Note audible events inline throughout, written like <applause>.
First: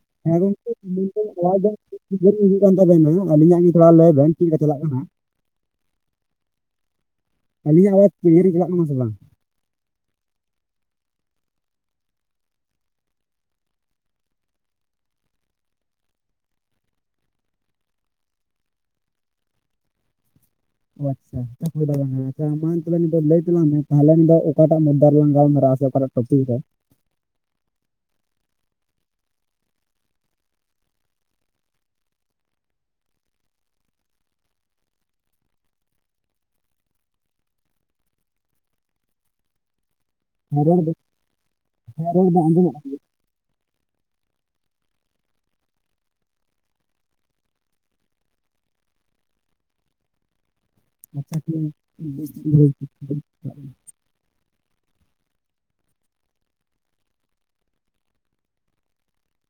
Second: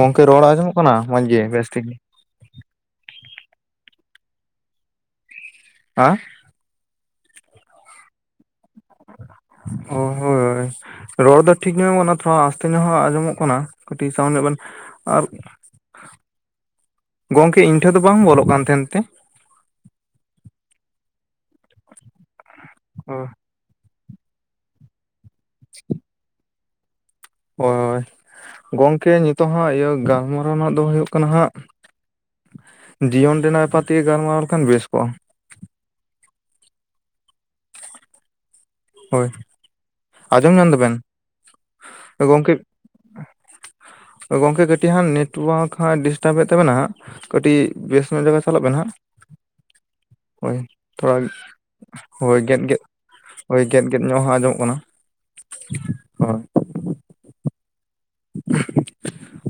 ᱜᱚᱢᱠᱮ ᱨᱚᱲ ᱟᱸᱡᱚᱢᱚᱜ ᱠᱟᱱᱟ ᱢᱚᱸᱡᱽ ᱜᱮ ᱵᱮᱥ ᱴᱷᱤᱠ <unintelligible> ᱦᱩᱭᱩᱜ ᱠᱟᱱ ᱛᱟᱵᱮᱱᱟ ᱟᱹᱞᱤᱧᱟᱜ ᱜᱮᱧ ᱛᱷᱚᱲᱟ ᱞᱟᱹᱭ ᱵᱮᱱ ᱪᱮᱫ ᱞᱮᱠᱟ ᱪᱟᱞᱟᱜ ᱠᱟᱱᱟ ᱦᱮᱸ ᱟᱹᱞᱤᱧᱟᱜ <inaudible> ᱪᱟᱞᱟᱜ ᱠᱟᱱᱟ ᱥᱮ ᱵᱟᱝ ᱚ ᱦᱳᱭ ᱨᱚᱲ ᱫᱚ ᱴᱷᱤᱠ ᱧᱚᱜ ᱛᱷᱚᱲᱟ ᱟᱥᱛᱮ ᱧᱚᱜ ᱟᱸᱡᱚᱢᱚᱜ ᱠᱟᱱᱟ ᱠᱟᱹᱴᱤᱡ ᱥᱟᱣᱩᱱ ᱧᱚᱜ <unintelligible> ᱜᱚᱝᱠᱮ ᱤᱧ ᱴᱷᱮᱱ ᱫᱚ ᱵᱟᱝ ᱵᱚᱞᱚᱜ ᱠᱟᱱ ᱛᱟᱦᱮᱱ ᱛᱮ ᱚ ᱟᱪᱪᱷᱟ ᱵᱟᱝ ᱟᱪᱪᱷᱟ ᱢᱟ ᱛᱟᱦᱚᱞᱮ ᱞᱟᱹᱭ ᱛᱟᱞᱟ ᱢᱮ ᱛᱟᱦᱚᱞᱮ ᱱᱚᱰᱮ ᱚᱠᱟᱴᱟᱜ ᱢᱩᱫᱫᱟ ᱨᱮ ᱞᱟᱝ ᱜᱟᱞᱢᱟᱨᱟᱣ-ᱟ ᱥᱮ ᱯᱟᱞᱮᱱ ᱴᱚᱯᱤᱠ ᱨᱮ ᱦᱳᱭ ᱜᱚᱝᱠᱮ ᱱᱤᱛᱚᱜ ᱦᱟᱸᱜ ᱤᱭᱟᱹ ᱜᱟᱞᱢᱟᱨᱟᱣ ᱨᱮᱱᱟᱜ ᱫᱚ ᱦᱩᱭᱩᱜ ᱠᱟᱱᱟ ᱦᱟᱸᱜ ᱡᱤᱭᱚᱱ ᱨᱮᱱᱟᱜ ᱵᱮᱯᱟᱨ ᱛᱮᱜᱮ ᱜᱟᱞᱢᱟᱨᱟᱣ ᱞᱮᱠᱷᱟᱱ ᱵᱮᱥ ᱠᱚᱜ-ᱟ ᱦᱳᱭ ᱟᱸᱡᱚᱢ ᱤᱧᱟᱜ ᱧᱟᱢ ᱨᱚᱲ ᱫᱚ ᱫᱟᱵᱮᱱ ᱤᱧᱟᱜ ᱨᱚᱲ ᱫᱚ ᱜᱚᱝᱠᱮ ᱟᱸᱡᱚᱢᱚᱜ-ᱟ ᱜᱚᱝᱠᱮ ᱠᱟᱹᱴᱤᱡ ᱦᱟᱸᱜ ᱱᱮᱴᱳᱣᱟᱨᱠ ᱦᱟᱸᱜ ᱰᱤᱥᱴᱟᱵ ᱮᱫ ᱛᱟᱵᱮᱱᱟ ᱠᱟᱹᱴᱤᱡ ᱵᱮᱥ ᱧᱚᱜ ᱡᱟᱭᱜᱟ ᱪᱟᱞᱟᱜ ᱵᱮᱱ ᱦᱟᱸᱜ ᱦᱳᱭ ᱛᱷᱚᱲᱟ ᱟᱪᱪᱷᱟ ᱴᱷᱤᱠ ᱵᱮᱥ ᱦᱚᱭ ᱴᱷᱤᱠ ᱜᱮᱫ ᱵᱩᱡᱷᱟᱹᱣ ᱜᱮᱫ ᱠᱮᱫᱟ᱾ ᱦᱚᱭ ᱜᱮᱫ ᱜᱮᱫ ᱧᱚᱜ ᱟᱸᱡᱚᱢᱚᱜ ᱠᱟᱱᱟ ᱾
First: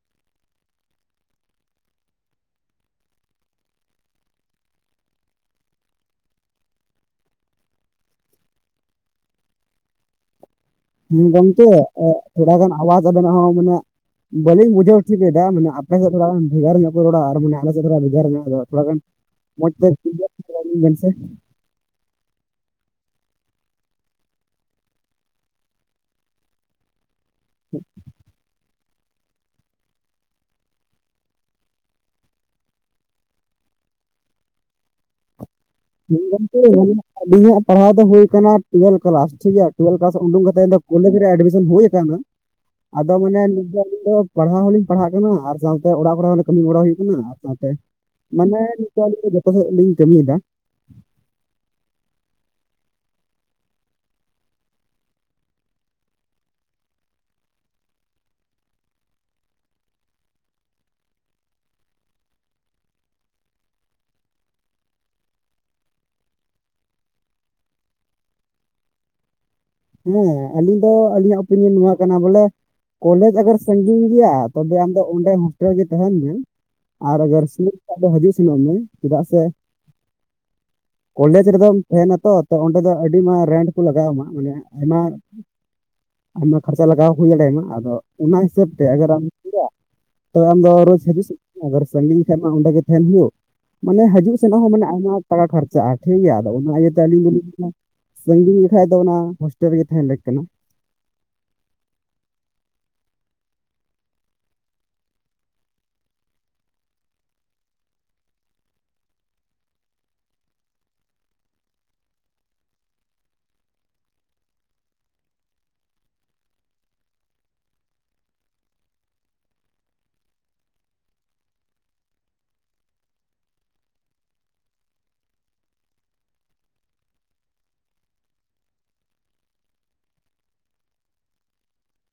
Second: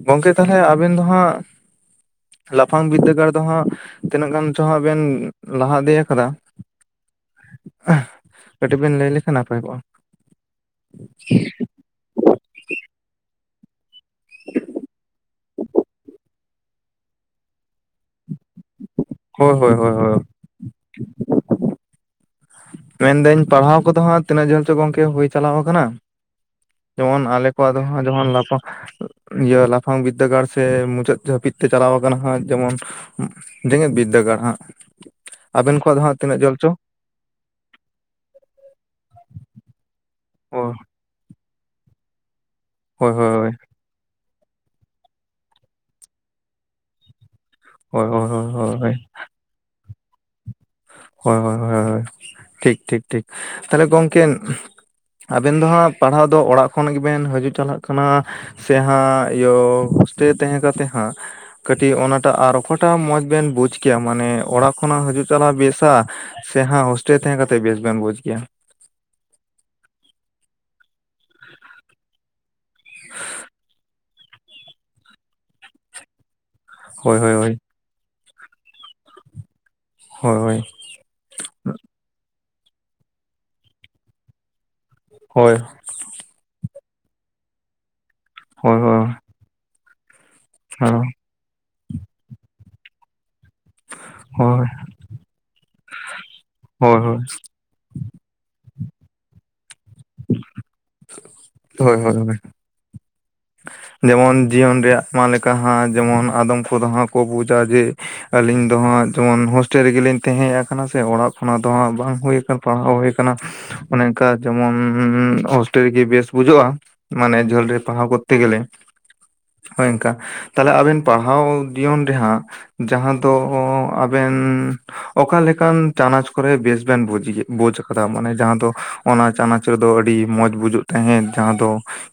ᱜᱚᱝᱠᱮ ᱛᱟᱦᱚᱞᱮ ᱟᱵᱮᱱ ᱫᱚ ᱦᱟᱸᱜᱼᱼ ᱞᱟᱯᱷᱟᱝ ᱵᱤᱫᱽᱫᱟᱹᱜᱟᱲ ᱫᱚ ᱦᱟᱸᱜᱼᱼ ᱛᱤᱱᱟᱹᱜ ᱜᱟᱱ ᱪᱚ ᱦᱟᱸᱜ ᱵᱮᱱ ᱞᱟᱦᱟ ᱤᱫᱤᱭᱟ ᱠᱟᱱᱟ ᱾ ᱠᱟᱹᱴᱤᱡ ᱵᱮᱱ ᱞᱟᱹᱭ ᱞᱮᱠᱷᱟᱱ ᱱᱟᱯᱟᱭ ᱠᱚᱜ-ᱟ ᱾ ᱦᱮᱸ ᱜᱚᱝᱠᱮ ᱛᱷᱚᱲᱟ ᱜᱟᱱ ᱟᱣᱟᱡ ᱟᱵᱮᱱᱟᱜ ᱦᱚᱸ ᱟᱵᱤᱱᱟᱜᱼᱼ ᱵᱟᱞᱤᱧ ᱢᱩᱡᱟᱹᱣ ᱦᱚᱪᱚ ᱞᱮᱫᱟ ᱢᱟᱱᱮ ᱟᱯᱮ ᱥᱮᱫ ᱯᱟᱞᱮᱱ ᱵᱷᱮᱜᱟᱨ ᱧᱚᱜᱼᱼ ᱨᱚᱲᱟ ᱟᱨ ᱢᱟᱱᱮ ᱟᱞᱮ ᱥᱮᱫ ᱫᱚ ᱱᱟᱜ ᱵᱷᱮᱜᱟᱨ ᱧᱚᱜ ᱜᱮᱭᱟ, ᱛᱷᱚᱲᱟ ᱜᱟᱱ ᱦᱳᱭ ᱢᱚᱡᱽ ᱦᱳᱭ ᱦᱳᱭ ᱦᱳᱭ ᱢᱚᱡᱽ <inaudible> ᱢᱮᱱᱫᱟᱹᱧ ᱯᱟᱲᱦᱟᱣ ᱠᱚᱫᱚ ᱦᱟᱸᱜ ᱛᱤᱱᱟᱹᱜ ᱡᱷᱟᱹᱞ ᱪᱚ ᱜᱚᱝᱠᱮ ᱦᱩᱭ ᱪᱟᱞᱟᱣ ᱟᱠᱟᱱᱟ ᱾ ᱡᱮᱢᱚᱱ ᱟᱞᱮ ᱠᱚᱣᱟᱜ ᱫᱚ ᱡᱮᱢᱚᱱ ᱞᱟᱯᱷᱟᱜᱼᱼ ᱤᱭᱟᱹ ᱞᱟᱯᱷᱟᱝ ᱵᱤᱫᱽᱫᱟᱹᱜᱟᱲ ᱥᱮ ᱢᱩᱪᱟᱹᱫ ᱦᱟᱹᱯᱤᱫ ᱛᱮ ᱪᱟᱞᱟᱣ ᱟᱠᱟᱱᱟ ᱦᱟᱸᱜ ᱡᱮᱢᱚᱱᱼᱼ ᱡᱮᱜᱮᱛ ᱵᱤᱫᱽᱫᱟᱹᱜᱟᱲ ᱦᱟᱸᱜ ᱟᱵᱮᱱᱼᱼ ᱦᱮᱸ ᱜᱚᱢᱠᱮ <unintelligible> ᱤᱞᱤᱧᱟᱜ ᱯᱟᱲᱦᱟᱣ ᱫᱚ ᱦᱩᱭ ᱟᱠᱟᱱᱟ ᱴᱩᱭᱮᱞ ᱠᱞᱟᱥ ᱴᱷᱤᱠ ᱜᱮᱭᱟ, ᱴᱩᱭᱮᱞ ᱠᱞᱟᱥ ᱩᱰᱩᱠ ᱠᱟᱛᱮ ᱦᱳᱭ ᱠᱚᱞᱮᱡᱽ ᱨᱮ ᱮᱰᱢᱤᱼᱼ ᱦᱩᱭ ᱟᱠᱟᱱᱟ ᱦᱳᱭ ᱟᱫᱚ ᱢᱟᱱᱮ ᱦᱳᱭ ᱱᱤᱛ ᱫᱷᱟᱹᱵᱤᱡ ᱫᱚᱼᱼ ᱯᱟᱲᱦᱟᱣ ᱦᱚᱞᱤᱧ ᱯᱟᱲᱦᱟᱜ ᱠᱟᱱᱟ ᱟᱨ ᱥᱟᱶᱛᱮ ᱚᱲᱟᱜ ᱠᱚᱨᱮ ᱦᱚᱸ ᱠᱟᱹᱢᱤ ᱜᱚᱲᱚ ᱦᱩᱭᱩᱜ ᱠᱟᱱᱟ, ᱟᱨ ᱥᱟᱶᱛᱮᱼᱼ ᱦᱳᱭ ᱦᱳᱭ ᱦᱳᱭ ᱢᱟᱱᱮ ᱦᱳᱭ ᱱᱤᱛᱚᱜ ᱡᱚᱛᱚ ᱥᱮᱫ ᱞᱤᱧ ᱠᱟᱹᱢᱤᱭᱮᱫᱟ ᱾ ᱦᱚᱭ ᱦᱚᱭ ᱦᱚᱭ, ᱴᱷᱤᱠ ᱴᱷᱤᱠ ᱴᱷᱤᱠ ᱛᱟᱦᱞᱮ ᱜᱚᱢᱠᱮᱼᱼ ᱟᱵᱮᱱ ᱫᱚ ᱦᱟᱸᱜ ᱯᱟᱲᱦᱟᱣ ᱫᱚ ᱚᱲᱟᱜ ᱠᱷᱚᱱ ᱜᱮᱵᱮᱱ ᱦᱤᱡᱩᱜ ᱪᱟᱞᱟᱜ ᱠᱟᱱᱟ? ᱥᱮ ᱦᱟᱸᱜ ᱤᱭᱟᱹ ᱦᱳᱥᱴᱮᱞ ᱛᱟᱦᱮᱸ ᱠᱟᱛᱮ ᱦᱟᱸᱜ? ᱠᱟᱹᱴᱤᱡ ᱚᱱᱟᱴᱟᱜ ᱟᱨ ᱚᱠᱟᱴᱟᱜ ᱢᱚᱸᱡᱽ ᱵᱮᱱ ᱵᱩᱡᱽ ᱠᱮᱜᱼᱟ ᱢᱟᱱᱮ ᱚᱲᱟᱜ ᱠᱷᱚᱱᱟᱜ ᱦᱤᱡᱩᱜ ᱪᱟᱞᱟᱜ ᱵᱮᱥᱼᱼ ᱥᱮ ᱦᱟᱸᱜ ᱦᱳᱥᱴᱮᱞ ᱛᱟᱦᱮᱸ ᱠᱟᱛᱮ ᱵᱮᱥ ᱵᱮᱱ ᱵᱩᱡᱽ ᱜᱮᱭᱟ? ᱦᱮᱸ ᱟᱹᱞᱤᱧ ᱫᱚ ᱟᱹᱞᱤᱧᱟᱜ ᱳᱯᱤᱱᱤᱭᱚᱱ ᱱᱚᱣᱟ ᱠᱟᱱᱟ ᱵᱚᱞᱮᱼᱼ ᱠᱚᱞᱮᱡᱽ ᱟᱜᱟᱨ ᱥᱟᱜᱤᱧ ᱜᱮᱭᱟ ᱛᱚᱵᱮ ᱟᱢᱫᱚ ᱚᱸᱰᱮ ᱦᱳᱥᱴᱮᱞ ᱜᱮ ᱛᱟᱦᱮᱱ ᱢᱮ ᱾ ᱦᱳᱭ ᱟᱨ ᱦᱳᱭ ᱟᱜᱟᱨ ᱦᱳᱭ ᱥᱩᱨ ᱠᱷᱟᱱ ᱫᱚ ᱦᱩᱫᱤᱥ ᱱᱚᱜ ᱢᱮ ᱪᱮᱫᱟᱜ ᱥᱮᱼᱼ ᱦᱚᱭ ᱳᱭ ᱠᱚᱞᱮᱡᱽ ᱨᱮᱫᱚᱢ ᱛᱟᱦᱮᱱᱟᱛᱚ ᱛᱚ ᱚᱸᱰᱮ ᱫᱚ ᱟᱹᱰᱤ ᱢᱟᱨᱟᱝ ᱨᱮᱱᱴ ᱠᱚ ᱞᱟᱜᱟᱣ ᱟᱢᱟ ᱾ ᱢᱟᱱᱮᱼᱼ ᱟᱭᱢᱟ ᱦᱳᱭ ᱟᱭᱢᱟ ᱠᱷᱚᱨᱪᱟ ᱞᱟᱜᱟᱣ ᱦᱩᱭ ᱫᱟᱲᱮᱭᱟᱢᱟ, ᱟᱫᱚ ᱚᱱᱟ ᱦᱤᱥᱟᱹᱵ ᱦᱳᱭ ᱦᱳᱭ ᱛᱮ ᱦᱳᱭ ᱟᱜᱟᱨ ᱟᱢᱼᱼ ᱴᱷᱤᱠᱭᱟ, ᱛᱚᱵ ᱟᱢᱫᱚ ᱨᱳᱡ ᱦᱤᱡᱩᱜ ᱥᱮ ᱚᱜᱚᱨ ᱥᱟᱺᱜᱤᱧ ᱠᱷᱟᱱ ᱢᱟ ᱚᱸᱰᱮ ᱜᱮ ᱛᱟᱦᱮᱱ ᱦᱩᱭᱩᱜ ᱾ ᱢᱟᱱᱮ ᱦᱤᱡᱩᱜ ᱥᱮᱱᱚᱜ ᱦᱳᱭ ᱦᱚᱸ ᱢᱟᱱᱮ ᱟᱭᱢᱟ ᱴᱟᱠᱟ ᱠᱷᱚᱨᱪᱟᱜᱼᱟ ᱴᱷᱤᱠᱜᱮᱭᱟ, ᱟᱫᱚ ᱚᱱᱟ ᱦᱳᱭ ᱤᱭᱟᱹᱛᱮ ᱟᱹᱞᱤᱧ ᱦᱳᱭ ᱫᱚᱞᱤᱧᱼᱼ ᱥᱟᱺᱜᱤᱧ ᱞᱮᱠᱷᱟᱡ ᱫᱚ ᱚᱱᱟ ᱦᱳᱥᱴᱮᱞ ᱨᱮᱜᱮ ᱛᱟᱦᱮᱱ ᱞᱟ. ᱠ ᱠᱟᱱᱟ ᱾ ᱦᱚᱭ ᱦᱚᱭ ᱚᱱᱟᱼᱼ ᱡᱮᱢᱚᱱ ᱡᱤᱭᱚᱱ ᱨᱮᱭᱟᱜ ᱟᱭᱢᱟ ᱞᱮᱠᱟ ᱡᱮᱢᱚᱱ ᱟᱫᱚᱢ ᱠᱚᱫᱚ ᱦᱟᱸᱜ ᱠᱚ ᱵᱩᱡᱟ ᱡᱮᱼᱼ ᱟᱹᱞᱤᱧ ᱫᱚ ᱦᱟᱸᱜ ᱡᱮᱢᱚᱱ ᱦᱳᱥᱴᱮᱞ ᱨᱮᱜᱮ ᱞᱤᱧ ᱛᱟᱦᱮᱸ ᱠᱟᱱᱟ ᱥᱮ ᱚᱲᱟᱜ ᱠᱷᱚᱱᱟᱜ ᱫᱚ ᱦᱟᱸᱜ ᱵᱟᱝ ᱦᱩᱭ ᱠᱟᱱᱟ ᱾ ᱵᱟᱝ ᱚᱠ ᱦᱩᱭ ᱠᱟᱱᱟ ᱾ ᱚᱱᱮ ᱚᱱᱠᱟ ᱡᱮᱢᱚᱱ ᱦᱚᱥᱴᱮᱞ ᱨᱮᱜᱤ ᱵᱮᱥ ᱵᱩᱡᱟᱹᱜᱼᱟ, ᱢᱟᱱᱮ ᱡᱷᱟᱹᱞ ᱨᱮ ᱯᱟᱲᱦᱟᱣ ᱠᱚᱼᱼ ᱛᱮ ᱜᱮᱞᱮ ᱚᱱᱮ ᱚᱱᱠᱟ ᱛᱟᱦᱞᱮ ᱟᱵᱮᱱ ᱯᱟᱲᱦᱟᱣ ᱡᱤᱭᱚᱱ ᱨᱮᱦᱟᱸᱜᱼᱼ ᱡᱟᱦᱟᱸ ᱫᱚ ᱟᱵᱮᱱᱼᱼ ᱚᱠᱟ ᱞᱮᱠᱟᱱ ᱪᱟᱱᱟᱪ ᱠᱚᱨᱮ ᱵᱮᱥ ᱵᱮᱱ ᱵᱩᱡᱽ, ᱵᱩᱡᱽ ᱟᱠᱟᱫᱟ? ᱢᱟᱱᱮ ᱡᱟᱦᱟᱸ ᱫᱚᱼᱼ ᱚᱱᱟ ᱪᱟᱱᱟᱪ ᱨᱮᱫᱚ ᱟᱹᱰᱤ ᱢᱚᱸᱡᱽ ᱵᱩᱡᱩᱜ ᱛᱟᱦᱮᱸᱫ ᱡᱟᱦᱟᱸ ᱫᱚ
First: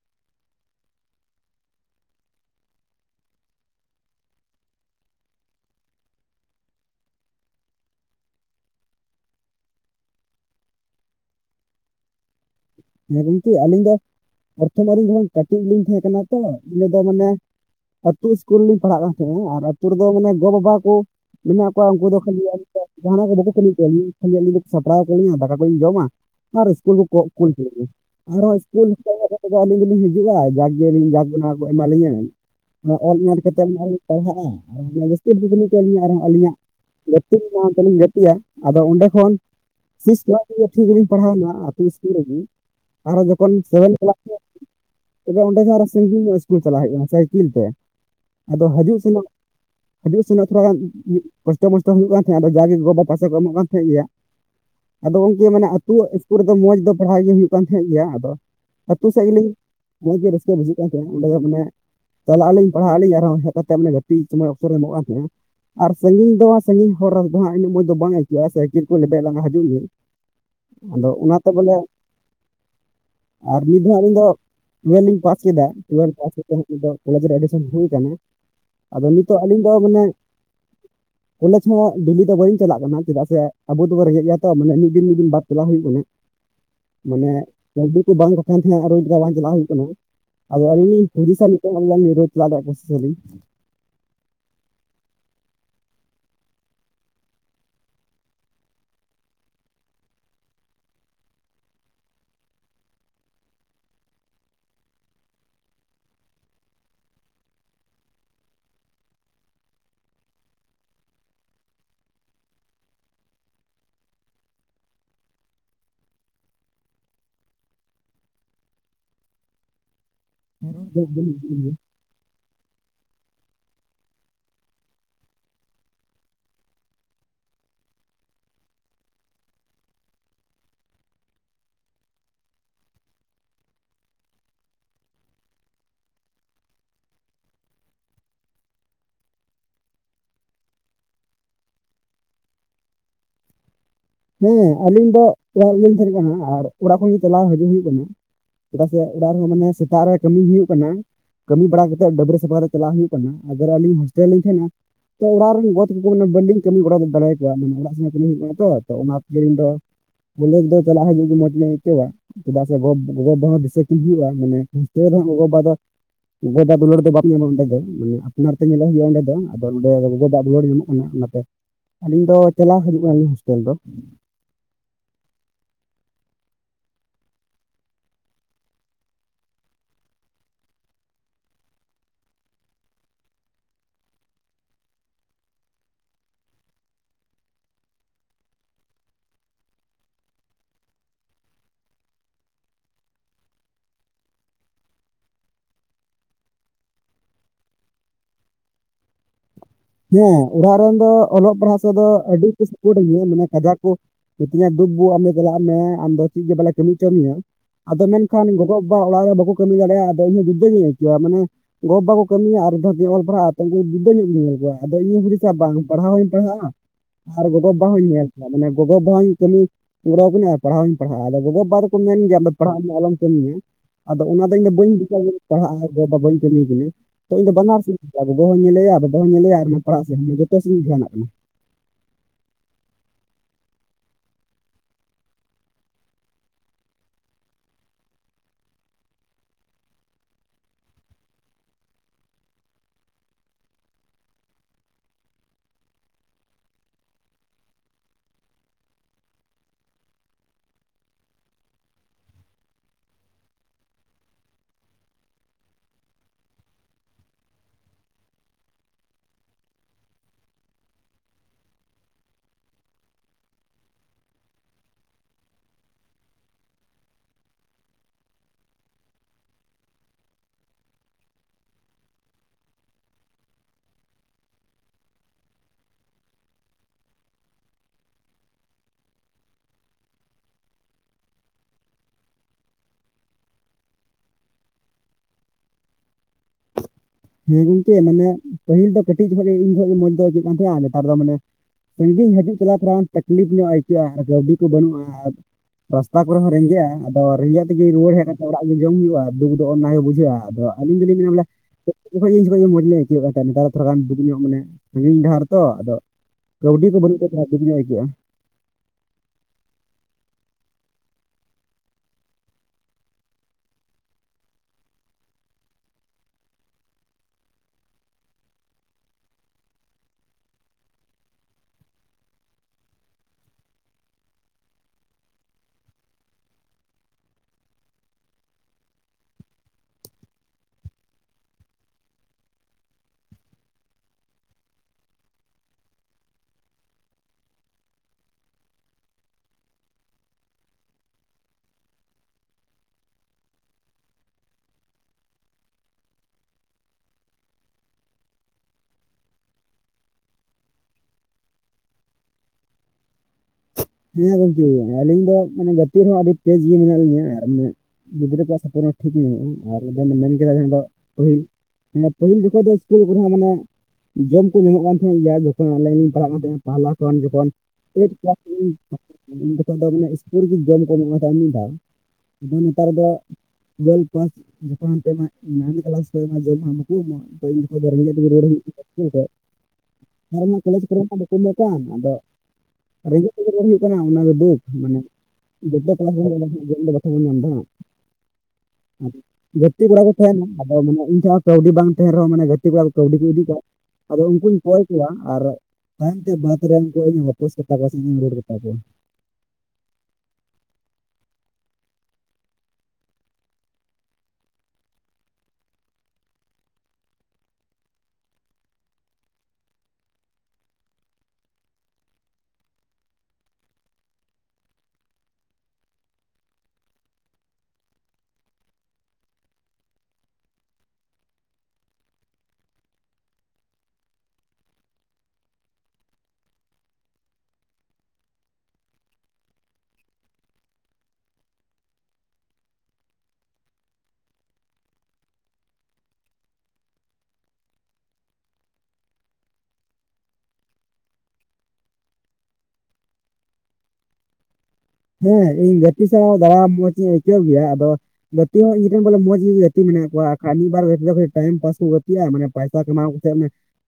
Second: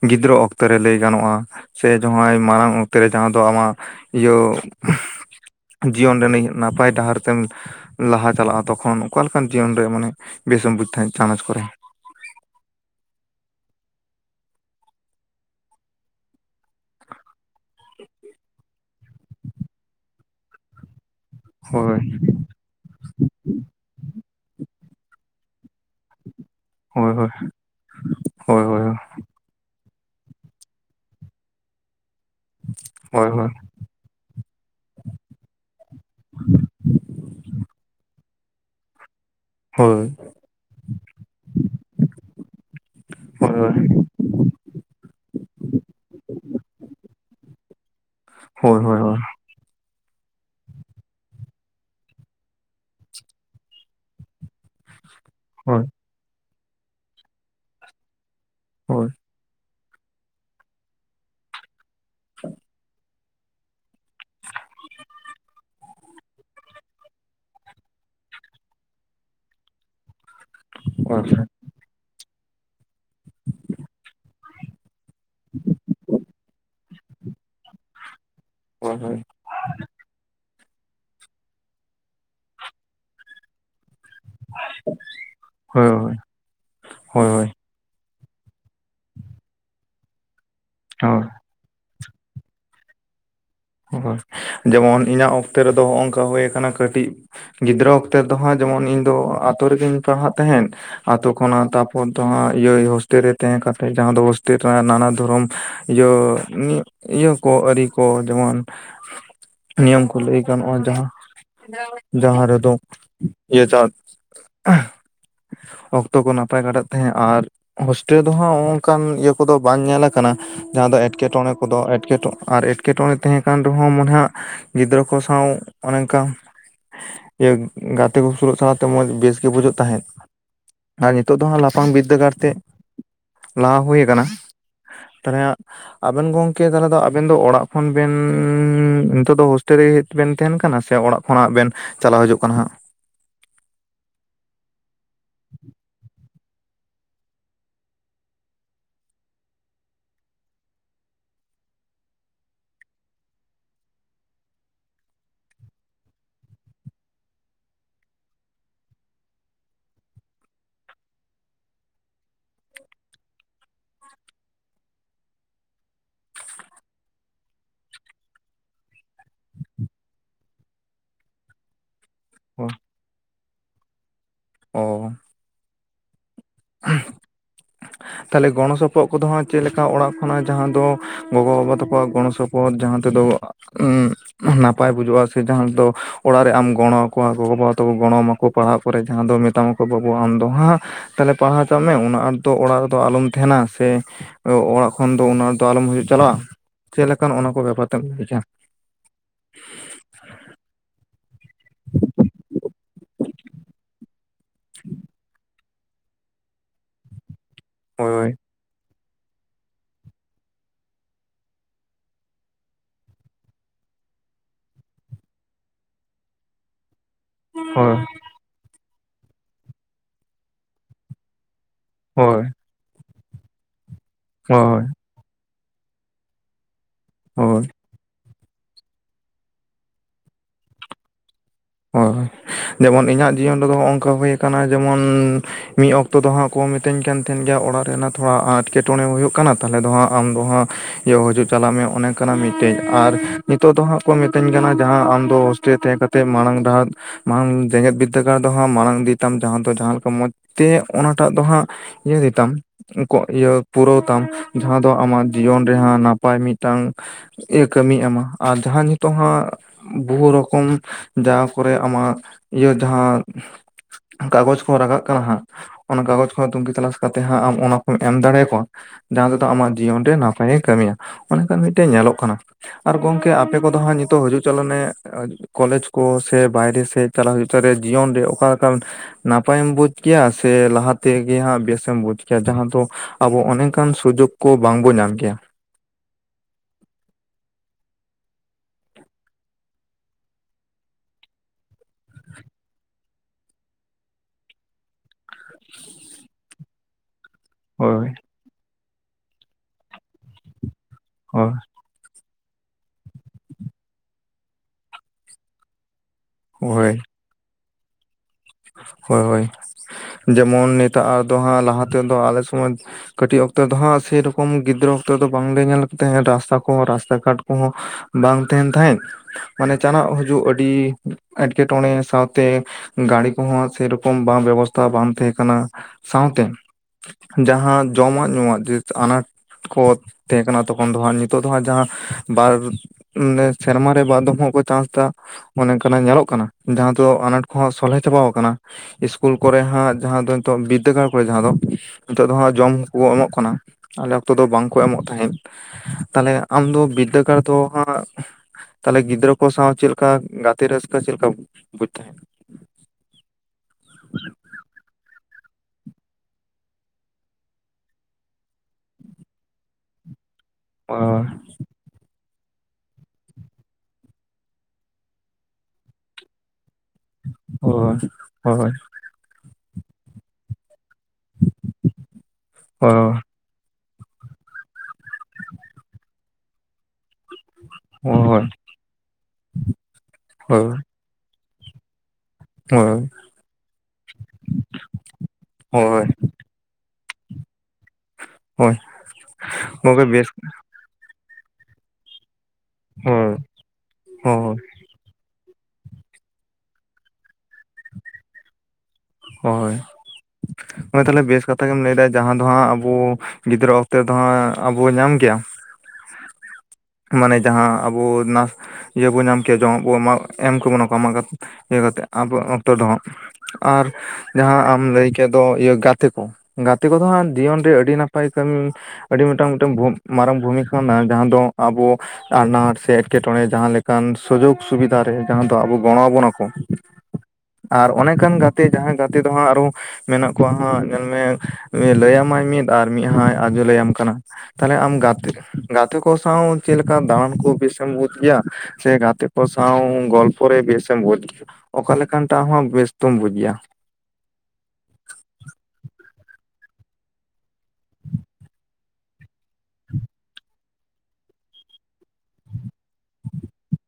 ᱜᱤᱫᱽᱨᱟᱹ ᱚᱠᱛᱮ ᱨᱮᱞᱮᱼᱼ ᱜᱟᱱᱚᱜᱼᱟ, ᱥᱮ ᱡᱟᱦᱟᱸᱭ ᱢᱟᱨᱟᱝ ᱚᱠᱛᱮ ᱨᱮ ᱡᱟᱦᱟᱸ ᱫᱚ ᱟᱢᱟᱜ ᱤᱭᱟᱹᱼᱼ ᱡᱤᱭᱚᱱ ᱨᱮᱟᱹᱱᱤᱡ ᱱᱟᱯᱟᱭ ᱰᱟᱦᱟᱨ ᱛᱮᱢᱼᱼ ᱞᱟᱦᱟ ᱪᱟᱞᱟᱜᱼᱟ ᱾ᱛᱚᱠᱷᱚᱱ ᱚᱠᱟᱞᱮᱠᱟᱱ ᱡᱤᱭᱚᱱ ᱨᱮ ᱢᱟᱱᱮ ᱵᱮᱥᱮᱢ ᱵᱩᱡᱽ ᱛᱟᱦᱮᱸᱱᱟ? ᱪᱟᱱᱟᱪ ᱠᱚᱨᱮ ᱦᱮᱸ ᱜᱚᱝᱠᱮ ᱟᱞᱤᱧ ᱫᱚ ᱯᱨᱚᱛᱷᱚᱢ ᱵᱟᱨ ᱟᱹᱞᱤᱧ ᱫᱚ ᱠᱟᱹᱴᱤᱡ ᱞᱤᱧ ᱛᱟᱦᱮᱸ ᱠᱟᱱᱟ ᱛᱚ ᱤᱱᱟᱹ ᱫᱚ ᱢᱟᱱᱮᱼᱼ ᱟᱛᱩ ᱤᱥᱠᱩᱞ ᱨᱮᱞᱤᱧ ᱯᱟᱲᱦᱟᱜ ᱠᱟᱱ ᱛᱟᱦᱮᱸᱱᱟ, ᱦᱮᱸ ᱟᱨ ᱟᱛᱩ ᱨᱮᱫᱚ ᱢᱟᱱᱮ ᱜᱚᱼ ᱵᱟᱵᱟ ᱠᱚ ᱢᱮᱱᱟᱜ ᱠᱚᱣᱟ ᱦᱳᱭ ᱩᱱᱠᱩ ᱫᱚ ᱠᱷᱟᱹᱞᱤ ᱟᱭᱼᱼ ᱡᱟᱦᱟᱱᱟᱜ ᱠᱚ ᱵᱟᱠᱚ ᱠᱩᱞᱤᱭᱮᱫ ᱠᱚᱧ ᱠᱷᱟᱹᱞᱤ ᱟᱹᱞᱤᱧ ᱫᱚᱠᱚ ᱥᱟᱯᱲᱟᱣ ᱟᱠᱟ ᱞᱤᱧᱟ ᱫᱟᱠᱟ ᱠᱚᱞᱤᱧ ᱡᱚᱢᱟ ᱟᱨ ᱤᱥᱠᱩᱞ ᱦᱳᱭ ᱠᱚᱼᱼ ᱦᱳᱭ ᱟᱨᱦᱚᱸ ᱦᱳᱭ ᱦᱳᱭ ᱤᱥᱠᱩᱞ ᱠᱟᱛᱮᱮᱫ ᱫᱚ ᱟᱹᱞᱤᱧ ᱫᱚᱞᱤᱧ ᱦᱤᱡᱩᱜᱼᱟ ᱡᱟᱠ ᱡᱤᱭᱟᱹᱞᱤᱧ ᱡᱟᱠ ᱵᱮᱚᱱᱟᱣ ᱠᱚ ᱮᱢᱟᱞᱤᱧᱟᱹ ᱚᱱᱟ ᱚᱞ ᱧᱮᱞ ᱠᱟᱛᱮ ᱞᱤᱧ ᱯᱟᱲᱦᱟᱜᱟ <unintelligible> ᱜᱱ ᱛᱮᱞᱤᱧ ᱟᱨᱦᱚᱸ ᱟᱹᱞᱤᱧᱟᱜ ᱜᱟᱛᱮ ᱥᱟᱶ ᱛᱮᱞᱤᱧ ᱜᱟᱛᱮᱜᱼᱟ ᱟᱫᱚ ᱚᱸᱰᱮ ᱠᱷᱚᱱᱼᱼ ᱤᱥ ᱴᱷᱤᱠᱤᱧ ᱯᱟᱲᱦᱟᱣ ᱢᱟ <unintelligible> <unintelligible> ᱟᱨᱚ ᱡᱚᱠᱷᱚᱱ ᱥᱮᱵᱷᱮᱱ ᱠᱮᱞᱟᱥ ᱨᱮ ᱛᱚᱵᱮ ᱚᱸᱰᱮ ᱡᱟᱦᱟᱸᱚ ᱥᱤᱜᱤᱝ ᱤᱥᱠᱩᱞ ᱪᱟᱞᱟᱜ ᱦᱩᱭᱩᱜ ᱠᱟᱱᱟ ᱥᱟᱭᱠᱮᱞ ᱛᱮ ᱟᱫᱚ ᱦᱤᱡᱩᱜ ᱥᱮᱱᱚᱜᱼᱼ ᱦᱤᱡᱩᱜ ᱥᱮᱱᱚᱜ ᱛᱷᱚᱲᱟ ᱜᱟᱱ ᱠᱚᱥᱴᱚ ᱢᱚᱥᱥᱴᱚ ᱦᱩᱭᱩᱜ ᱠᱟᱱ ᱛᱟᱦᱮᱸᱜ ᱟᱫᱚ ᱡᱟᱜᱮ ᱜᱚᱵᱟ ᱯᱚᱭᱥᱟ ᱠᱚ ᱮᱢᱚᱜ ᱠᱟᱱ ᱛᱟᱦᱮᱸᱫ ᱜᱮᱭᱟ᱾ <inaudible> ᱟᱫᱚ ᱜᱚᱢᱠᱮ ᱢᱟᱱᱮ ᱟᱹᱛᱩ ᱤᱥᱠᱩᱞ ᱨᱮᱫᱚ ᱢᱚᱡᱽ ᱫᱚ ᱯᱟᱲᱦᱟᱣ ᱜᱮ ᱦᱩᱭᱩᱜ ᱠᱟᱱ ᱛᱟᱦᱮᱸᱫ ᱜᱮᱭᱟ ᱟᱫᱚ ᱟᱹᱛᱩᱳ ᱥᱮᱫ ᱜᱮᱞᱤᱧᱼᱼ ᱢᱚᱡᱽ ᱜᱮ ᱨᱟᱹᱥᱠᱟᱹ ᱵᱩᱡᱷᱟᱹᱜ ᱠᱟᱱ ᱛᱟᱦᱮᱸᱱᱟ ᱚᱸᱰᱮ ᱫᱚ ᱢᱟᱱᱮ ᱪᱟᱞᱟᱜ ᱟᱹᱞᱤᱧ ᱯᱟᱲᱦᱟᱜ ᱟᱹᱞᱤᱧ ᱟᱨᱦᱚᱸᱼᱼ ᱛᱮ ᱜᱟᱛᱮᱜ ᱥᱚᱢᱚᱭ ᱚᱠᱥᱚᱨᱮ ᱮᱢᱚᱜ ᱠᱟᱱ ᱛᱟᱦᱮᱸᱦᱼᱟ ᱟᱨ ᱥᱟᱹᱜᱤᱧ ᱫᱚ ᱥᱟᱺᱜᱤᱧ ᱦᱚᱲ ᱨᱟᱥ ᱫᱚ ᱦᱟᱸ ᱤᱱᱟᱹᱜ ᱢᱚᱡᱽ ᱫᱚ ᱵᱟᱝ ᱟᱹᱭᱠᱟᱹᱜᱼᱟᱟᱭᱠᱮᱞ ᱠᱚ ᱞᱮᱵᱮᱫ ᱞᱟᱝᱜᱟ ᱦᱤᱡᱩᱜ ᱜᱮ ᱟᱫᱚ ᱚᱱᱟᱛᱮ ᱵᱚᱞᱮᱼᱼ ᱟᱨ ᱢᱤᱫ ᱫᱷᱟᱣ ᱟᱹᱞᱤᱧ ᱫᱚ ᱴᱩᱭᱮᱞᱵᱵᱷ ᱤᱧ ᱯᱟᱥ ᱠᱮᱫᱟ ᱴᱩᱭᱮᱞᱵ ᱯᱟᱥ ᱠᱟᱛᱮᱼᱼ ᱠᱚᱞᱮᱡᱽ ᱨᱮ ᱮᱰᱢᱤᱥᱚᱱ ᱦᱩᱭ ᱟᱠᱟᱱᱟ ᱟᱫᱚ ᱱᱤᱛᱚᱜᱼᱼ ᱟᱹᱞᱤᱧ ᱫᱚ ᱢᱟᱱᱮ ᱠᱚᱞᱮᱡᱽ ᱦᱚᱸ ᱰᱮᱞᱤ ᱫᱚ ᱵᱟᱹᱞᱤᱧ ᱪᱟᱞᱟᱜ ᱠᱟᱱᱟ, ᱪᱮᱫᱟᱜ ᱥᱮ ᱟᱵᱚ ᱫᱚᱵᱚᱱ ᱨᱮᱸᱜᱮᱡ ᱜᱮᱭᱟᱼᱼ ᱢᱟᱱᱮ ᱢᱤᱫ ᱫᱤᱱ ᱢᱤᱫ ᱫᱤᱱ ᱵᱟᱫ ᱪᱟᱞᱟ ᱦᱩᱭᱩᱜ ᱠᱟᱱᱟ᱾ ᱢᱟᱱᱮ ᱦᱳᱭ ᱦᱳᱭ ᱠᱟᱹᱣᱰᱤ ᱠᱚ ᱵᱟᱝᱠᱚ ᱠᱟᱱ ᱛᱟᱦᱮᱸᱱᱟ ᱨᱳᱡᱽᱟᱨ ᱵᱟᱝ ᱪᱟᱟᱜᱣ ᱦᱩᱭᱩᱜ ᱠᱟᱱᱟ ᱟᱫᱚ ᱟᱹᱞᱤᱧ ᱞᱤᱧ ᱦᱩᱡᱤᱥᱟᱱᱼᱼ ᱨᱳᱡᱽ ᱪᱟᱞᱟᱜ <unintelligible> ᱦᱳᱭ ᱡᱮᱢᱚᱱ ᱤᱧᱟᱹᱜ ᱚᱠᱛᱮ ᱨᱮᱫᱚ ᱦᱚᱜ ᱱᱚᱝᱠᱟ ᱦᱩᱭ ᱠᱟᱱᱟ ᱠᱟᱹᱴᱤᱡᱼᱼ ᱜᱤᱫᱽᱨᱟᱹ ᱚᱠᱛᱮ ᱫᱚ ᱦᱟᱸᱜ ᱡᱮᱢᱚᱱ ᱤᱧ ᱫᱚ ᱟᱛᱳ ᱨᱮᱜᱤᱧ ᱯᱟᱲᱦᱟᱜ ᱛᱟᱦᱮᱸᱫ, ᱟᱨ ᱛᱳᱠᱷᱚᱱᱟᱜ ᱛᱟᱨᱯᱚᱨ ᱫᱚ ᱦᱳᱥᱴᱮᱞ ᱨᱮ ᱛᱟᱦᱮᱸ ᱠᱟᱛᱮ ᱡᱟᱦᱟᱸ ᱫᱚ ᱦᱳᱥᱴᱮᱞ ᱨᱮ ᱱᱟᱱᱟ ᱫᱷᱚᱨᱚᱢ ᱤᱭᱟᱹ ᱤᱭᱟᱹ ᱠᱚ ᱟᱹᱨᱤ ᱠᱚ ᱡᱮᱢᱚᱱᱼᱼ ᱱᱤᱭᱚᱢ ᱠᱚ ᱞᱟᱹᱭ ᱜᱟᱱᱚᱜᱼᱟ ᱡᱟᱦᱟᱸ ᱡᱟᱦᱟᱸ ᱨᱮᱫᱚ ᱤᱭᱟᱹ ᱪᱟ ᱚᱠᱛᱚ ᱠᱚ ᱱᱟᱯᱟᱭ ᱠᱟᱰᱟᱜ ᱛᱟᱦᱮᱸᱜ ᱟᱨ ᱦᱳᱥᱴᱮᱞ ᱨᱮ ᱦᱟᱸᱜ ᱱᱚᱝᱠᱟᱱ ᱤᱭᱟᱹ ᱠᱚᱫᱚ ᱵᱟᱝ ᱧᱮᱞᱼᱼ ᱠᱟᱱᱟ ᱡᱟᱦᱟᱸ ᱫᱚ ᱮᱴᱠᱮᱴᱚᱬᱮ ᱠᱚᱫᱚ ᱮᱴᱠᱮ ᱟᱨ ᱮᱴᱠᱮᱴᱚᱬᱮᱼᱼ ᱛᱟᱦᱮᱸ ᱠᱟᱱ ᱨᱮᱦᱚᱸ ᱢᱚᱱᱮ ᱦᱟᱜ ᱜᱤᱫᱽᱨᱟᱹ ᱠᱚ ᱥᱟᱶ ᱚᱱᱮᱠᱟ᱾ ᱤᱭᱟᱹ ᱜᱟᱛᱮ ᱠᱚ ᱥᱩᱞᱩᱜ ᱥᱟᱞᱟᱜᱛᱮ ᱢᱚᱸᱡᱽ ᱵᱮᱥ ᱜᱮ ᱵᱩᱡᱟᱹᱜ ᱛᱟᱦᱮᱸᱫ᱾ ᱟᱨ ᱱᱤᱛᱚᱜ ᱫᱚ ᱦᱟᱸᱜ ᱞᱟᱯᱷᱟᱝ ᱵᱤᱫᱽᱫᱟᱹᱜᱟᱲ ᱛᱮᱼᱼ ᱞᱟᱦᱟ ᱦᱩᱭ ᱟᱠᱟᱱᱟ ᱛᱟᱦᱚᱞᱮ ᱟᱵᱮᱱ ᱜᱚᱢᱠᱮ ᱛᱟᱦᱚᱞᱮ ᱟᱵᱮᱱ ᱫᱚ ᱚᱲᱟᱜ ᱠᱷᱚᱱᱼᱼ ᱟᱵᱮᱱ ᱱᱤᱛᱚᱜ ᱫᱚ ᱦᱳᱥᱴᱮᱞ ᱨᱮ ᱵᱮᱱ ᱛᱟᱦᱮᱱ ᱠᱟᱱᱟ ᱥᱮ ᱚᱲᱟᱜ ᱠᱷᱚᱱᱟᱜ ᱵᱮᱱ ᱪᱟᱞᱟᱣ ᱦᱤᱡᱩᱜ ᱠᱟᱱᱟ ᱦᱟᱸᱜ? ᱦᱮᱸ ᱟᱞᱤᱧ ᱫᱚ ᱚᱲᱟᱜ ᱨᱮ ᱞᱤᱧ ᱛᱟᱦᱮᱸ ᱠᱟᱱᱟ ᱟᱨ ᱚᱲᱟᱜ ᱠᱷᱚᱱᱟᱜ ᱪᱟᱞᱟᱣ ᱦᱤᱡᱩᱜ ᱦᱩᱭᱩᱜ ᱠᱟᱱᱟ᱾ ᱪᱮᱫᱟᱜ ᱥᱮ ᱚᱲᱟᱜ ᱨᱮᱦᱚᱸ ᱢᱟᱱᱮ ᱥᱮᱛᱟᱜ ᱨᱮ ᱠᱟᱹᱢᱤ ᱦᱩᱭᱩᱜ ᱠᱟᱱᱟ᱾ ᱠᱟᱹᱢᱤ ᱵᱟᱲᱟ ᱠᱟᱛᱮᱫ ᱰᱟᱹᱵᱨᱟᱹ ᱥᱟᱯᱷᱟ ᱠᱟᱛᱮ ᱪᱟᱞᱟᱜ ᱦᱩᱭᱩᱜ ᱠᱟᱱᱟ ᱟᱫᱚ ᱟᱹᱞᱤᱧ ᱦᱳᱥᱴᱮᱞ ᱞᱤᱧ ᱛᱟᱦᱮᱸᱱᱟᱼᱼ ᱛᱚ ᱚᱲᱟᱜ ᱨᱮ ᱵᱟᱹᱫᱽ ᱠᱚᱠᱚ ᱢᱟᱱᱮ ᱵᱟᱹᱞᱤᱝ ᱠᱟᱹᱢᱤ ᱠᱚᱲᱟ ᱫᱟᱲᱮᱭᱟ ᱠᱚᱣᱟ ᱢᱟᱱᱮ ᱚᱲᱟᱜ ᱥᱮᱱᱟᱜ ᱠᱟᱹᱢᱤ ᱦᱩᱭᱩᱜ ᱠᱟᱱᱟ ᱛᱚ ᱛᱚ ᱚᱱᱟ ᱛᱮᱜᱮ ᱤᱧᱫᱚ ᱠᱟᱞᱮᱡᱽ ᱫᱚ ᱪᱟᱞᱟᱜ ᱦᱤᱡᱩᱜ ᱜᱮ ᱢᱚᱡᱽᱞᱤᱧ ᱟᱹᱭᱠᱟᱹᱣᱟ᱾ ᱪᱮᱫᱟᱜ ᱥᱮ ᱜᱚ ᱜᱚᱜᱚ ᱵᱟᱵᱟ ᱦᱚᱸ ᱫᱤᱥᱟᱹ ᱠᱤᱱ ᱦᱩᱭᱩᱜᱼᱟ ᱢᱟᱱᱮ ᱦᱩᱥᱟᱹ ᱨᱮ ᱜᱚᱜᱚᱼᱵᱟ ᱫᱚᱼᱼ ᱜᱚᱜᱚ ᱫᱟᱜ ᱫᱩᱞᱟᱹᱲ ᱫᱚ ᱵᱟᱢ ᱧᱟᱢᱚᱜ ᱚᱸᱰᱮ ᱫᱚ ᱜᱚᱜᱚ ᱵᱟᱵᱟ ᱟᱜ ᱫᱩᱞᱟᱹᱲ ᱫᱚ ᱵᱟᱝ ᱧᱟᱢᱚᱜᱼᱟ ᱚᱸᱰᱮ ᱫᱚ ᱢᱟᱱᱮ ᱟᱯᱱᱟᱨ ᱛᱮ ᱧᱮᱞᱚᱜ ᱦᱩᱭᱩᱜᱼᱟ ᱚᱸᱰᱮ ᱫᱚ ᱟᱫᱚ ᱚᱸᱰᱮ ᱜᱚᱜᱚ ᱵᱟ ᱫᱩᱞᱟᱹᱲ ᱧᱟᱢᱚᱜ ᱠᱟᱱᱟ ᱚᱱᱟᱼᱼ ᱟᱹᱞᱤᱧ ᱫᱚ ᱪᱟᱞᱟᱣ ᱦᱤᱡᱩᱜ ᱠᱟᱱᱟᱞᱤᱧ ᱦᱳᱥᱴᱮᱞ ᱫᱚᱼᱼ ᱚ ᱦᱮᱸ ᱛᱟᱦᱞᱮ ᱜᱚᱲᱚ ᱥᱚᱯᱚᱦᱚᱫ ᱠᱚᱫᱚ ᱦᱟᱸᱜ ᱪᱮᱫ ᱞᱮᱠᱟ ᱚᱲᱟᱜ ᱠᱷᱚᱱᱟᱜ ᱡᱟᱦᱟᱸ ᱫᱚᱼᱼ ᱜᱚᱜᱚᱼᱵᱟᱵᱟ ᱛᱟᱠᱚᱣᱟᱜ ᱜᱚᱲᱚ ᱥᱚᱯᱚᱦᱚᱫ ᱡᱟᱦᱟᱸ ᱛᱮᱫᱚ ᱮᱸ ᱱᱟᱯᱟᱭ ᱵᱩᱡᱷᱩᱜᱼᱟ ᱥᱮ ᱡᱟᱦᱟᱸᱭ ᱫᱚ ᱚᱲᱟᱜ ᱨᱮ ᱟᱢ ᱜᱚᱲᱚ ᱟᱠᱚᱣᱟ ᱜᱚᱜᱚ ᱵᱟᱵᱟ ᱛᱟᱠᱚ ᱜᱚᱲᱚᱣᱟᱢᱟᱠᱚ ᱯᱟᱲᱦᱟᱜ ᱯᱚᱨᱮ ᱡᱟᱦᱟᱸ ᱫᱚ ᱢᱮᱛᱟᱢᱟᱠᱚ ᱵᱟᱹᱵᱩ ᱟᱢ ᱫᱚ ᱦᱟᱸᱜ ᱛᱟᱦᱚᱞᱮ ᱯᱟᱲᱦᱟᱣ ᱪᱟᱜ ᱢᱮ ᱚᱱᱟ ᱟᱢ ᱫᱚ ᱚᱲᱟᱜ ᱛᱚ ᱟᱞᱚᱢ ᱛᱟᱦᱮᱱᱟ ᱥᱮ ᱚᱲᱟᱜ ᱠᱷᱚᱱ ᱫᱚ ᱩᱱᱟᱹᱜ ᱫᱚ ᱟᱞᱚᱢ ᱦᱤᱡᱩᱜ ᱪᱟᱞᱟᱜᱼᱟ ᱪᱮᱫ ᱞᱮᱠᱟᱱ ᱚᱱᱟ ᱠᱚ ᱵᱮᱯᱟᱨᱛᱮᱢ ᱞᱟᱹᱭᱮᱫᱼᱟ ᱦᱮᱸ ᱚᱲᱟᱜ ᱨᱮᱱ ᱫᱚ ᱚᱞᱚᱜ ᱯᱟᱲᱦᱟᱜ ᱥᱮᱫ ᱫᱚ ᱟᱹᱰᱤ ᱠᱚ ᱥᱟᱯᱳᱴ ᱤᱱᱟ ᱢᱟᱱᱮ ᱠᱟᱡᱟ ᱠᱚ ᱥᱤᱠᱷᱱᱟᱹᱛ ᱫᱤᱠ ᱫᱤᱭᱮ ᱟᱢ ᱫᱚ ᱪᱟᱞᱟᱜ ᱢᱮ ᱟᱢᱫᱚ ᱪᱮᱫ ᱜᱮ ᱵᱟᱞᱮ ᱠᱟᱹᱢᱤ ᱦᱚᱪᱚ ᱢᱮᱭᱟ ᱟᱫᱚ ᱦᱳᱭ ᱢᱮᱱᱠᱷᱟᱱ ᱜᱚᱜᱚ ᱵᱟᱵᱟ ᱚᱲᱟᱜ ᱨᱮ ᱵᱟᱠᱚ ᱠᱟᱹᱢᱤ ᱫᱟᱲᱮᱭᱟᱜᱼᱟ ᱟᱫᱚᱧ ᱵᱤᱫᱫᱟᱹ ᱜᱮᱧ ᱟᱹᱭᱠᱟᱹᱣᱟ ᱢᱟᱱᱮ ᱜᱚ ᱵᱟᱵᱟ ᱠᱚ ᱠᱟᱹᱢᱤᱭᱟ ᱟᱨ ᱡᱟᱦᱟᱸ ᱚᱞ ᱯᱟᱲᱦᱟᱜᱼᱟ ᱩᱱᱠᱩ ᱡᱩᱫᱟᱹ ᱧᱚᱜ ᱜᱮ ᱧᱮᱞ ᱠᱚᱣᱟ ᱟᱫᱚ ᱤᱧᱤᱧ ᱦᱩᱫᱤᱥᱟ ᱵᱟᱝ ᱯᱟᱲᱦᱟᱣ ᱦᱚᱧ ᱯᱟᱲᱦᱟᱜᱼᱟ ᱟᱨ ᱜᱚᱜᱚ ᱵᱟᱵᱟ ᱦᱳᱭ ᱦᱚᱧ ᱧᱮᱞ ᱠᱤᱱᱟ ᱢᱟᱱᱮ ᱜᱚᱜᱚᱵᱟᱵᱟ ᱦᱚᱧ ᱠᱟᱹᱢᱤ ᱜᱚᱲᱚᱭᱟ ᱠᱤᱱᱟ ᱟᱨ ᱯᱟᱲᱦᱟᱣ ᱦᱚᱧ ᱯᱟᱲᱦᱟᱜᱼᱟ ᱟᱫᱚ ᱜᱚᱜᱚᱼᱵᱟ ᱫᱚᱠᱚ ᱢᱮᱱ ᱜᱮᱭᱟ ᱦᱳᱭ ᱫᱚ ᱯᱟᱲᱦᱟᱜ ᱢᱮ ᱟᱞᱚᱢ ᱠᱟᱹᱢᱤᱭᱟ ᱟᱫᱚ ᱚᱱᱟ ᱫᱚ ᱤᱧᱫᱚ ᱦᱳᱭ ᱵᱟᱹᱧ ᱵᱩᱡᱟ ᱯᱟᱲᱦᱟᱜᱼᱟ ᱜᱮ ᱵᱟ ᱵᱟᱹᱧ ᱠᱟᱹᱢᱤ ᱫᱟᱰᱨᱜ-ᱟ᱾ ᱛᱚ ᱤᱧ ᱫᱚ ᱦᱳᱭ ᱵᱟᱱᱟᱨ ᱥᱮᱫ ᱤᱧ ᱪᱟᱞᱟᱜᱼᱟ ᱜᱚᱜᱚ ᱦᱚᱧ ᱧᱮᱞᱮᱭᱟ ᱵᱟᱵᱟ ᱦᱚᱸᱧ ᱧᱮᱞᱮᱭᱟ ᱟᱨ ᱚᱱᱟ ᱯᱟᱲᱦᱟᱜ ᱥᱮᱫ ᱫᱚ ᱡᱚᱛᱚ ᱥᱮᱫ ᱤᱧ ᱫᱷᱮᱭᱟᱱᱟᱜ ᱠᱟᱱᱟ ᱦᱳᱭ ᱡᱮᱢᱚᱱ ᱤᱧᱟᱹᱜ ᱡᱤᱭᱚᱱ ᱨᱮᱫᱚ ᱱᱚᱜ ᱱᱚᱝᱠᱟ ᱦᱩᱭ ᱠᱟᱱᱟ ᱡᱮᱢᱚᱱ ᱢᱤᱫ ᱚᱠᱛᱚ ᱫᱚ ᱦᱟᱸᱜ ᱠᱚ ᱢᱤᱛᱟᱹᱧ ᱠᱟᱱ ᱛᱟᱦᱮᱱ ᱜᱮᱭᱟ ᱚᱲᱟᱜ ᱨᱮ ᱛᱷᱚᱲᱟ ᱮᱸᱴᱠᱮᱴᱚᱲᱮ ᱦᱩᱭᱩᱜ ᱠᱟᱱᱟ ᱛᱟᱦᱚᱞᱮ ᱫᱚ ᱦᱟᱸᱜ ᱟᱢ ᱫᱚ ᱦᱟᱸᱜ ᱤᱭᱟᱹ ᱦᱤᱡᱩᱜ ᱪᱟᱞᱟᱜ ᱢᱮ ᱚᱱᱮ ᱠᱟᱱᱟ ᱢᱤᱫᱴᱮᱡ ᱟᱨ ᱱᱤᱛᱚᱜ ᱫᱚ ᱦᱟᱸᱜ ᱠᱚ ᱢᱤᱛᱟᱹᱧ ᱠᱟᱱᱟ ᱡᱟᱦᱟᱸ ᱟᱢᱫᱚ ᱦᱳᱥᱴᱮᱞ ᱛᱟᱦᱮᱸ ᱠᱟᱛᱮ ᱢᱟᱲᱟᱝ ᱫᱷᱟ ᱢᱟᱲᱟᱝ ᱡᱮᱜᱮᱛ ᱵᱤᱫᱽᱫᱟᱹᱜᱟᱲ ᱨᱮᱦᱚᱸ ᱢᱟᱲᱟᱝ ᱤᱫ ᱛᱟᱢ ᱡᱟᱦᱟᱸ ᱫᱚ ᱡᱟᱦᱟᱸ ᱞᱮᱠᱟ ᱢᱚᱡᱽ ᱛᱮ ᱚᱱᱟᱴᱟᱜ ᱫᱚ ᱦᱟᱸᱜ ᱤᱭᱟᱹ ᱤᱫᱤ ᱛᱟᱢ ᱤᱭᱟᱹ ᱯᱩᱨᱟᱹᱣ ᱛᱟᱢ ᱡᱟᱦᱟᱸ ᱫᱚ ᱟᱢᱟᱜ ᱡᱤᱭᱚᱱ ᱨᱮ ᱦᱟᱸᱜ ᱱᱟᱯᱟᱭ ᱢᱤᱫᱴᱟᱝ ᱤᱭᱟᱹ ᱠᱟᱹᱢᱤᱭ ᱮᱢᱟ ᱟᱨ ᱡᱟᱦᱟᱸ ᱱᱤᱛᱚᱜ ᱦᱟᱸᱜ ᱵᱚᱦᱩ ᱨᱚᱠᱚᱢ ᱡᱟᱦᱟᱸ ᱠᱚᱨᱮ ᱟᱢᱟᱜ ᱤᱭᱟᱹ ᱡᱟᱦᱟᱸ ᱠᱟᱜᱚᱡᱽ ᱠᱚ ᱨᱟᱜᱟᱜ ᱠᱟᱱᱟ ᱦᱟᱸᱜ ᱚᱱᱟ ᱠᱟᱜᱚᱡᱽ ᱠᱚ ᱛᱩᱝᱠᱷᱤ ᱛᱟᱞᱟᱥ ᱠᱟᱛᱮ ᱦᱟᱸᱜ ᱟᱢ ᱚᱱᱟ ᱠᱚᱢ ᱮᱢ ᱫᱟᱲᱮᱭᱟ ᱠᱚᱣᱟ ᱡᱟᱦᱟᱸ ᱛᱮᱫᱚ ᱟᱢᱟᱜ ᱡᱤᱭᱚᱱ ᱨᱮ ᱱᱟᱯᱟᱭᱮ ᱠᱟᱹᱢᱤᱭᱟ ᱚᱱᱮᱠᱷᱟᱱ ᱢᱤᱫᱴᱮᱡ ᱧᱮᱞᱚᱜ ᱠᱟᱱᱟ ᱟᱨ ᱜᱚᱝᱠᱮ ᱟᱯᱮ ᱠᱚᱫᱚ ᱦᱟᱸᱜ ᱱᱤᱛᱚᱜ ᱦᱤᱡᱩᱜ ᱪᱟᱞᱟᱜ ᱠᱚᱞᱮᱡᱽ ᱠᱚ ᱥᱮ ᱵᱟᱭᱨᱮ ᱥᱮᱫ ᱪᱟᱞᱟᱜ ᱦᱩᱭᱩᱜ ᱨᱮ ᱡᱤᱭᱚᱱ ᱨᱮ ᱚᱠᱟ ᱞᱮᱠᱟᱱ ᱱᱟᱯᱟᱭᱮᱢ ᱵᱩᱡ ᱠᱮᱭᱟ ᱥᱮ ᱞᱟᱦᱟ ᱛᱮᱜᱮ ᱦᱟᱸᱜ ᱵᱮᱥᱮᱢ ᱵᱩᱡ ᱠᱮᱭᱟ ᱡᱟᱦᱟᱸ ᱫᱚ ᱟᱵᱚ ᱚᱱᱮᱠᱟᱱ ᱥᱩᱡᱳᱜ ᱠᱚ ᱵᱟᱝᱵᱚᱱ ᱧᱟᱢ ᱠᱮᱭᱟ ᱦᱮᱸ ᱜᱚᱝᱠᱮ ᱢᱟᱱᱮ ᱯᱟᱹᱦᱤᱞ ᱫᱚ ᱠᱟᱹᱴᱤᱡ ᱠᱷᱚᱱ ᱜᱮ ᱩᱱᱤ ᱦᱚ ᱢᱚᱸᱡᱽ ᱫᱚ ᱟᱹᱭᱠᱟᱹᱜ ᱠᱟᱱ ᱛᱟᱦᱮᱸᱱᱟᱼᱟ ᱱᱮᱛᱟᱨ ᱫᱚ ᱢᱟᱱᱮ ᱥᱟᱺᱜᱤᱧ ᱦᱤᱡᱩᱜ ᱪᱟᱞᱟ ᱯᱷᱮᱨᱟ ᱛᱷᱚᱲᱟ ᱛᱟᱠᱞᱤᱯ ᱧᱚᱜ ᱟᱹᱭᱠᱟᱹᱜᱼᱟ ᱟᱨ ᱠᱟᱹᱣᱰᱤ ᱠᱚ ᱵᱟᱹᱱᱩᱜᱼᱟ ᱟᱨ ᱨᱟᱥᱛᱟ ᱠᱚᱨᱮ ᱦᱚᱸ ᱨᱮᱸᱜᱮᱡ ᱟ ᱟᱫᱚ ᱨᱮᱸᱜᱮᱡ ᱛᱮᱜᱮ ᱦᱳᱭ ᱨᱩᱣᱟᱹᱲ ᱦᱮᱡ ᱠᱟᱛᱮ ᱚᱲᱟᱜ ᱜᱮ ᱡᱚᱢ ᱦᱩᱭᱩᱜᱼᱟ ᱫᱩᱠᱷ ᱫᱚ ᱚᱱᱟ ᱜᱮ ᱵᱩᱡᱷᱟᱹᱜᱼᱟ ᱟᱫᱚ ᱟᱹᱞᱤᱧ ᱫᱚᱞᱤᱧ ᱢᱮᱱᱟ ᱵᱚᱞᱮ ᱦᱳᱭ ᱡᱚᱠᱷᱚᱡ ᱤᱧ ᱡᱚᱠᱷᱚᱡ ᱜᱮ ᱢᱚᱡᱽᱤᱧ ᱟᱹᱭᱠᱟᱹᱣ ᱠᱟᱱ ᱛᱟᱦᱮᱸ ᱱᱮᱛᱟᱨ ᱛᱷᱚᱲᱟ ᱜᱟᱱ ᱧᱚᱜ ᱥᱟᱺᱜᱤᱧ ᱰᱟᱦᱟᱨ ᱛᱚ ᱟᱫᱚ ᱠᱟᱹᱣᱰᱤ ᱦᱳᱭ ᱠᱚ ᱵᱟᱹᱱᱩᱜ ᱛᱮ ᱛᱷᱚᱲᱟ ᱫᱩᱠᱷ ᱧᱚᱜ ᱟᱹᱭᱠᱟᱹᱜᱼᱟ ᱦᱳᱭ ᱦᱳᱭ ᱡᱮᱢᱚᱱ ᱱᱮᱛᱟᱨ ᱫᱚ ᱦᱟᱸᱜ ᱞᱟᱦᱟ ᱛᱮᱫᱚ ᱟᱞᱮ ᱥᱚᱢᱚᱭ ᱠᱟᱹᱴᱤᱡ ᱚᱠᱛᱚ ᱫᱚ ᱦᱟᱸᱜ ᱥᱮᱨᱚᱠᱚᱢ ᱜᱤᱫᱽᱨᱟᱹ ᱚᱠᱛᱚ ᱫᱚ ᱵᱟᱝ ᱞᱮ ᱧᱮᱞ ᱟᱠᱟᱫ ᱛᱟᱦᱮᱸᱫ ᱨᱟᱥᱛᱟ ᱠᱚᱦᱚᱸ ᱨᱟᱥᱛᱟ ᱜᱷᱟᱴ ᱠᱚᱦᱚᱸ ᱵᱟᱝ ᱛᱟᱦᱮᱱ ᱛᱟᱦᱮᱸᱫ ᱢᱟᱱᱮ ᱪᱟᱞᱟᱜ ᱦᱤᱡᱩᱜ ᱟᱹᱰᱤ ᱮᱸᱴᱠᱮᱴᱚᱲᱮ ᱥᱟᱶᱛᱮ ᱜᱟᱲᱤ ᱠᱚᱦᱚᱸ ᱥᱮᱨᱚᱠᱚᱢ ᱵᱟᱝ ᱵᱮᱵᱚᱥᱛᱷᱟ ᱵᱟᱝ ᱛᱟᱦᱮᱸ ᱠᱟᱱᱟ ᱥᱟᱶᱛᱮ ᱡᱟᱦᱟᱸ ᱡᱚᱢᱟᱜ ᱧᱩᱣᱟᱜ ᱡᱮᱦᱮᱛᱩ ᱟᱱᱟᱴ ᱠᱚ ᱛᱟᱦᱮᱸ ᱠᱟᱱᱟ ᱛᱚᱠᱷᱚᱱ ᱫᱚ ᱦᱟᱸᱜ ᱱᱤᱛᱚᱜ ᱫᱚ ᱦᱟᱸᱜ ᱡᱟᱦᱟᱸ ᱵᱟᱨ ᱥᱮᱨᱢᱟ ᱨᱮ ᱵᱟᱨ ᱫᱷᱟᱣ ᱦᱚᱸᱠᱚ ᱪᱟᱥ ᱮᱫᱟ ᱚᱱᱮ ᱚᱱᱠᱟᱱᱟᱜ ᱧᱮᱞᱚᱜ ᱠᱟᱱᱟ ᱡᱟᱦᱟᱸ ᱫᱚ ᱟᱱᱟᱴ ᱠᱚᱦᱚᱸ ᱥᱚᱞᱦᱮ ᱪᱟᱵᱟ ᱟᱠᱟᱱᱟ ᱠᱟᱱᱟ ᱤᱥᱠᱩᱞ ᱠᱚᱨᱮ ᱦᱟᱸᱜ ᱡᱟᱦᱟᱸ ᱫᱚ ᱱᱤᱛᱚᱜ ᱵᱤᱫᱽᱫᱟᱹᱜᱟᱲ ᱠᱚᱨᱮ ᱡᱟᱦᱟᱸ ᱫᱚ ᱱᱤᱛᱚᱜ ᱫᱚ ᱦᱟᱸᱜ ᱡᱚᱢ ᱠᱚ ᱮᱢᱚᱜ ᱠᱟᱱᱟ ᱟᱞᱮ ᱚᱠᱛᱚ ᱫᱚ ᱵᱟᱝᱠᱚ ᱮᱢᱚᱜ ᱛᱟᱦᱮᱸᱫ ᱛᱟᱞᱦᱮ ᱟᱢ ᱫᱚ ᱵᱤᱫᱽᱫᱟᱹᱜᱟᱲ ᱫᱚ ᱦᱟᱸᱜ ᱛᱟᱦᱚᱞᱮ ᱜᱤᱫᱽᱨᱟᱹ ᱠᱚ ᱥᱟᱶ ᱪᱮᱫ ᱞᱮᱠᱟ ᱜᱟᱛᱮ ᱨᱟᱹᱥᱠᱟᱹ ᱪᱮᱫ ᱞᱮᱠᱟ ᱵᱩᱡ ᱛᱟᱦᱮᱸᱫ, ᱦᱮᱸ ᱜᱚᱝᱠᱮ ᱟᱹᱞᱤᱧ ᱫᱚ ᱢᱟᱱᱮ ᱜᱟᱛᱮᱜ ᱨᱮᱦᱚᱸ ᱟᱹᱰᱤ ᱛᱮᱡ <unintelligible> ᱜᱮ ᱢᱮᱱᱟᱜ ᱞᱤᱧᱟ ᱟᱨ ᱢᱟᱱᱮ, ᱜᱤᱫᱽᱨᱟᱹ ᱠᱚᱣᱟᱜ ᱥᱟᱯᱳᱨᱴ ᱦᱚᱸ ᱴᱷᱤᱠ ᱧᱟᱢᱚᱜᱼᱟ ᱟᱨ ᱚᱱᱟ ᱢᱮᱱ ᱠᱮᱫᱟ ᱡᱟᱦᱟᱸ ᱫᱚ ᱦᱳᱭ ᱯᱟᱹᱦᱤᱞ, ᱦᱮᱸ ᱯᱟᱹᱦᱤᱞ ᱡᱚᱠᱷᱚᱱ ᱫᱚ ᱤᱥᱠᱩᱞ ᱠᱚᱨᱮ ᱦᱚᱸ ᱢᱟᱱᱮ ᱡᱚᱢ ᱠᱚ ᱧᱟᱢᱚᱜ ᱠᱟᱱ ᱛᱟᱦᱮᱸᱫ ᱜᱮᱭᱟ ᱡᱚᱠᱷᱚᱱ ᱚᱱᱞᱟᱭᱤᱱ ᱤᱧ ᱯᱟᱲᱦᱟᱜ ᱠᱟᱱ ᱛᱟᱦᱮᱸᱫ, ᱢᱟᱦᱞᱟ ᱠᱷᱚᱱ ᱡᱚᱠᱷᱚᱱ ᱦᱳᱭ ᱴᱮᱴ ᱯᱟᱥ ᱠᱮᱜᱼ ᱟᱧ, ᱦᱳᱭ ᱩᱱ ᱡᱚᱠᱷᱚᱱ ᱫᱚ ᱢᱟᱱᱮ ᱤᱥᱠᱩᱞ ᱨᱮᱜᱮ ᱡᱚᱢ ᱠᱚ ᱮᱢᱚᱜ ᱠᱟᱱ ᱛᱟᱦᱮᱸ ᱢᱤᱫ ᱫᱷᱟᱣ ᱟᱫᱚ ᱱᱮᱛᱟᱨ ᱦᱳᱭ ᱫᱚ ᱴᱩᱭᱮᱞᱵᱷ, <unintelligible> ᱱᱟᱭᱤᱱᱛᱷ ᱠᱞᱟᱥ ᱠᱚ ᱢᱟ ᱡᱚᱢ ᱢᱟ ᱵᱟᱠᱚ ᱮᱢᱚᱜ, ᱫᱷᱢ ᱜ <unintelligible> ᱨᱤᱭᱟᱹ ᱦᱳᱭ ᱨᱩᱣᱟᱹᱧ ᱤᱠᱟᱹᱣ ᱦᱳᱭ ᱠᱟᱜ ᱠᱚᱞᱮᱡᱽ <unintelligible> ᱠᱚᱢ ᱟᱠᱟᱱ ᱟᱫᱚ ᱦᱳᱭ ᱨᱮᱸᱜᱮᱡ ᱛᱮ ᱫᱚ ᱦᱩᱭᱩᱜ ᱠᱟᱱᱟ ᱚᱱᱟ ᱫᱚ ᱫᱩᱠᱷ ᱢᱟᱱᱮ ᱡᱚᱛᱚ ᱦᱳᱭ ᱦᱳᱭ ᱠᱞᱟᱥ, ᱡᱚᱢ ᱫᱚ ᱵᱟᱛᱷᱟ ᱵᱚᱱ ᱧᱟᱢ ᱮ ᱟᱨ ᱜᱟᱛᱮ ᱠᱚᱲᱟ ᱜᱚᱝᱠᱮ ᱠᱚ ᱵᱮᱥ ᱛᱟᱦᱮᱱᱟ᱾ ᱟᱫᱚ ᱢᱟᱱᱮ ᱤᱧ ᱴᱷᱮᱱ ᱦᱚᱸ ᱠᱟᱹᱣᱰᱤ ᱵᱟᱝ ᱛᱟᱦᱮᱱ ᱨᱮᱦᱚᱸ ᱢᱟᱱᱮ ᱜᱟᱛᱮ ᱠᱚᱲᱟ ᱠᱟᱹᱣᱰᱤ ᱠᱚ ᱦᱳᱭ ᱤᱫᱤ ᱠᱟᱜ ᱟᱫᱚ ᱦᱳᱭ ᱩᱱᱠᱩᱧ ᱠᱚᱭ, ᱠᱚᱣᱟ ᱟᱨ ᱛᱟᱭᱚᱢ ᱛᱮ ᱵᱟᱫᱽ ᱨᱮᱱᱠᱩ ᱤᱧ ᱵᱟᱯᱚᱥ ᱠᱟᱛᱟ ᱠᱚᱣᱟ ᱥᱮ ᱤᱧᱤᱧ ᱨᱩᱟᱹᱲ ᱠᱟᱛᱟ ᱠᱚᱣᱟ᱾ ᱦᱳᱭ ᱛᱟᱦᱚᱞᱮ ᱵᱮᱥ ᱠᱟᱛᱷᱟ ᱜᱮᱢ ᱞᱟᱹᱭ ᱮᱫᱟ ᱡᱟᱦᱟᱸ ᱫᱚ ᱦᱟᱸᱜ ᱟᱵᱚ, ᱜᱤᱫᱽᱨᱟᱹ ᱚᱠᱛᱮ ᱫᱚ ᱦᱟᱸᱜ ᱟᱵᱚ ᱧᱟᱢ ᱜᱮᱭᱟᱢ᱾ <inaudible> ᱢᱟᱱᱮ ᱡᱟᱦᱟᱸ ᱟᱵᱚ ᱱᱟ, ᱤᱭᱟᱹ ᱵᱚᱱ ᱧᱟᱢ ᱠᱮᱭᱟ ᱡᱮ ᱵᱚᱟᱜ ᱮᱢ ᱠᱚᱵᱚ ᱠᱚ ᱤᱭᱟᱹ ᱠᱟᱛᱮᱫ ᱟᱵᱚ ᱚᱠᱛᱚ ᱫᱚ ᱦᱟᱸᱜ, ᱟᱨ, ᱡᱟᱦᱟᱸ ᱟᱢ ᱞᱟᱹᱭ ᱠᱮᱫ ᱫᱚ ᱜᱟᱛᱮ ᱠᱚ ᱜᱟᱛᱮ ᱠᱚᱫᱚ ᱦᱟᱸᱜ ᱡᱤᱭᱚᱱ ᱨᱮ ᱟᱹᱰᱤ ᱱᱟᱯᱟᱭ ᱠᱟᱹᱢᱤ, ᱟᱹᱰᱤ ᱢᱤᱫᱴᱟᱝ ᱢᱤᱫᱴᱟᱝ ᱢᱟᱨᱟᱝ ᱵᱷᱩᱢᱤᱠᱟ ᱢᱮᱱᱟᱜᱼᱟ ᱡᱟᱦᱟᱸ ᱫᱚ ᱟᱵᱚ, ᱟᱱᱟᱴ ᱥᱮ ᱮᱴᱠᱮᱴᱚᱬᱮ ᱡᱟᱦᱟᱸ ᱞᱮᱠᱟᱱ ᱥᱩᱡᱳᱜᱽ ᱥᱩᱵᱤᱫᱷᱟ ᱨᱮ ᱡᱟᱦᱟᱸ ᱫᱚ ᱟᱵᱚ ᱜᱚᱲᱚ ᱟᱵᱚᱱᱟ ᱠᱚ᱾ <inaudible> ᱟᱨ ᱚᱱᱮᱠᱟᱱ ᱜᱟᱛᱮ ᱡᱟᱦᱟᱸ ᱜᱟᱛᱮ ᱫᱚ ᱦᱟᱸᱜ ᱟᱨᱚ, ᱢᱮᱱᱟᱜ ᱠᱚᱣᱟ ᱦᱟᱸᱜ ᱧᱮᱞᱢᱮ ᱞᱟᱹᱭᱟᱢᱟᱭ ᱢᱤᱫ ᱟᱨ ᱢᱤᱫ ᱦᱟᱸᱜ ᱟᱡᱮ ᱞᱟᱹᱭᱟᱢ ᱠᱟᱱᱟ᱾ ᱛᱟᱦᱞᱮ ᱟᱢ ᱜᱟᱛᱮ ᱜᱟᱛᱮ ᱠᱚ ᱥᱟᱶ ᱪᱮᱫ ᱞᱮᱠᱟ ᱫᱟᱬᱟᱱ ᱠᱚ ᱵᱮᱥᱮᱢ ᱵᱩᱡᱽ ᱜᱮᱭᱟ? ᱥᱮ ᱜᱟᱛᱮ ᱠᱚ ᱥᱟᱶ ᱜᱚᱞᱯᱚ ᱨᱮ ᱵᱮᱥᱮᱢ ᱵᱩᱡ ᱜᱮᱭᱟ ᱚᱠᱟ ᱞᱮᱠᱟᱱᱴᱟᱜ ᱦᱚᱸ ᱵᱮᱥ ᱫᱚᱢ ᱵᱩᱡ ᱜᱮᱭᱟ? <inaudible> ᱦᱮᱸ ᱤᱧ ᱜᱟᱛᱮ ᱥᱟᱶ ᱫᱟᱬᱟ ᱢᱚᱸᱡᱽ ᱤᱧ ᱟᱹᱭᱠᱟᱹᱣ ᱜᱮᱭᱟ ᱟᱫᱚ, ᱜᱟᱛᱮ ᱦᱚᱸ ᱤᱧ ᱨᱮᱱ ᱵᱚᱞᱮ ᱢᱚᱸᱡᱽ ᱜᱮ ᱜᱟᱛᱮ ᱦᱚᱸ ᱤᱧ <unintelligible> ᱢᱮᱱᱟᱜ ᱠᱚᱣᱟ ᱠᱷᱟᱹᱞᱤ ᱵᱟᱨ ᱜᱟᱛᱮ ᱫᱚ ᱴᱟᱭᱤᱢ ᱯᱟᱥ ᱠᱚ ᱜᱟᱛᱮᱜᱼᱟ ᱢᱟᱱᱮ ᱯᱟᱭ, ᱥᱟ ᱠᱟᱢᱟᱣ ᱥᱮ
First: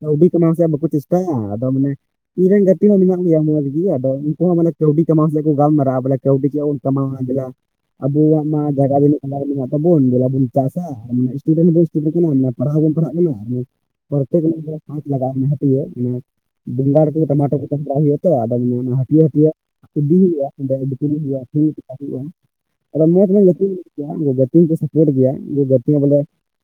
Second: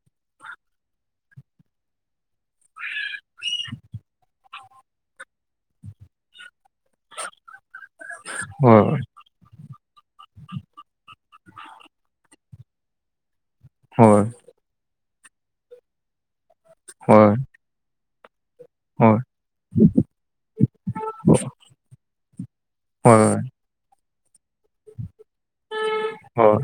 ᱠᱟᱹᱣᱰᱤ ᱠᱟᱢᱟᱣ ᱥᱮᱫ ᱵᱟᱠᱚ ᱪᱮᱥᱴᱟᱭᱟ ᱟᱫᱚ ᱢᱟᱱᱮ, ᱤᱧᱨᱮ ᱨᱮᱱ ᱜᱟᱛᱮ ᱦᱚᱸ ᱢᱮᱱᱟᱜ ᱜᱮᱭᱟ ᱢᱚᱸᱡᱽᱜᱮ ᱟᱫᱚ ᱩᱱᱠᱩ ᱦᱚᱸ ᱢᱟᱱᱮ ᱠᱟᱹᱣᱰᱤ ᱠᱟᱢᱟᱣ <unintelligible> ᱠᱚ ᱜᱟᱞᱢᱟᱨᱟᱜᱼᱟ᱾ ᱚᱞᱮ ᱠᱟᱹᱣᱰᱤ ᱪᱮᱠᱟ ᱵᱚᱱ ᱠᱟᱢᱟᱣᱟ ᱵᱚᱞᱮ ᱟᱵᱚᱣᱟᱜ ᱢᱟ ᱦᱳᱭ ᱡᱟᱜᱟ ᱵᱟᱱᱩᱜ, ᱛᱟᱵᱚᱱ ᱫᱮᱞᱟᱵᱚᱱ ᱪᱟᱥᱟ ᱥᱴᱩᱰᱮᱱᱴ ᱵᱚᱱ ᱥᱴᱩᱰᱮᱱᱴ ᱠᱟᱱᱟ ᱯᱟᱲᱟᱦ ᱦᱚᱸ ᱵᱚᱱ ᱯᱟᱲᱦᱟᱜ ᱠᱟᱱᱟ ᱟᱨ, ᱦᱳᱭ ᱯᱨᱚᱛᱮᱠ ᱡᱤᱱᱤᱥ ᱜᱮ ᱪᱟᱥ ᱞᱟᱜᱟᱜᱼᱟ <unintelligible> <unintelligible> ᱵᱮᱸᱜᱟᱲ ᱠᱚ ᱦᱳᱭ ᱴᱟᱢᱟᱴᱚ ᱠᱚ ᱦᱩᱭᱩᱜ, <unintelligible> ᱟᱫᱚ ᱦᱳᱭ ᱦᱟᱴᱤᱭᱟᱹ ᱦᱟᱴᱤᱭᱟᱹ ᱠᱷᱤᱫᱤᱭᱟ <unintelligible> <unintelligible> ᱦᱩᱭᱩᱜᱼᱟ ᱟᱫᱚ ᱢᱚᱡᱽ ᱦᱳᱭ ᱜᱮ ᱜᱟᱹᱛᱤᱜ, <unintelligible> ᱜᱟᱛᱮ ᱠᱚ ᱥᱟᱯᱚᱴ ᱜᱮᱭᱟ ᱩᱱᱠᱩ ᱜᱟᱛᱮ ᱦᱚᱸ ᱵᱚᱞᱮ ᱦᱳᱭ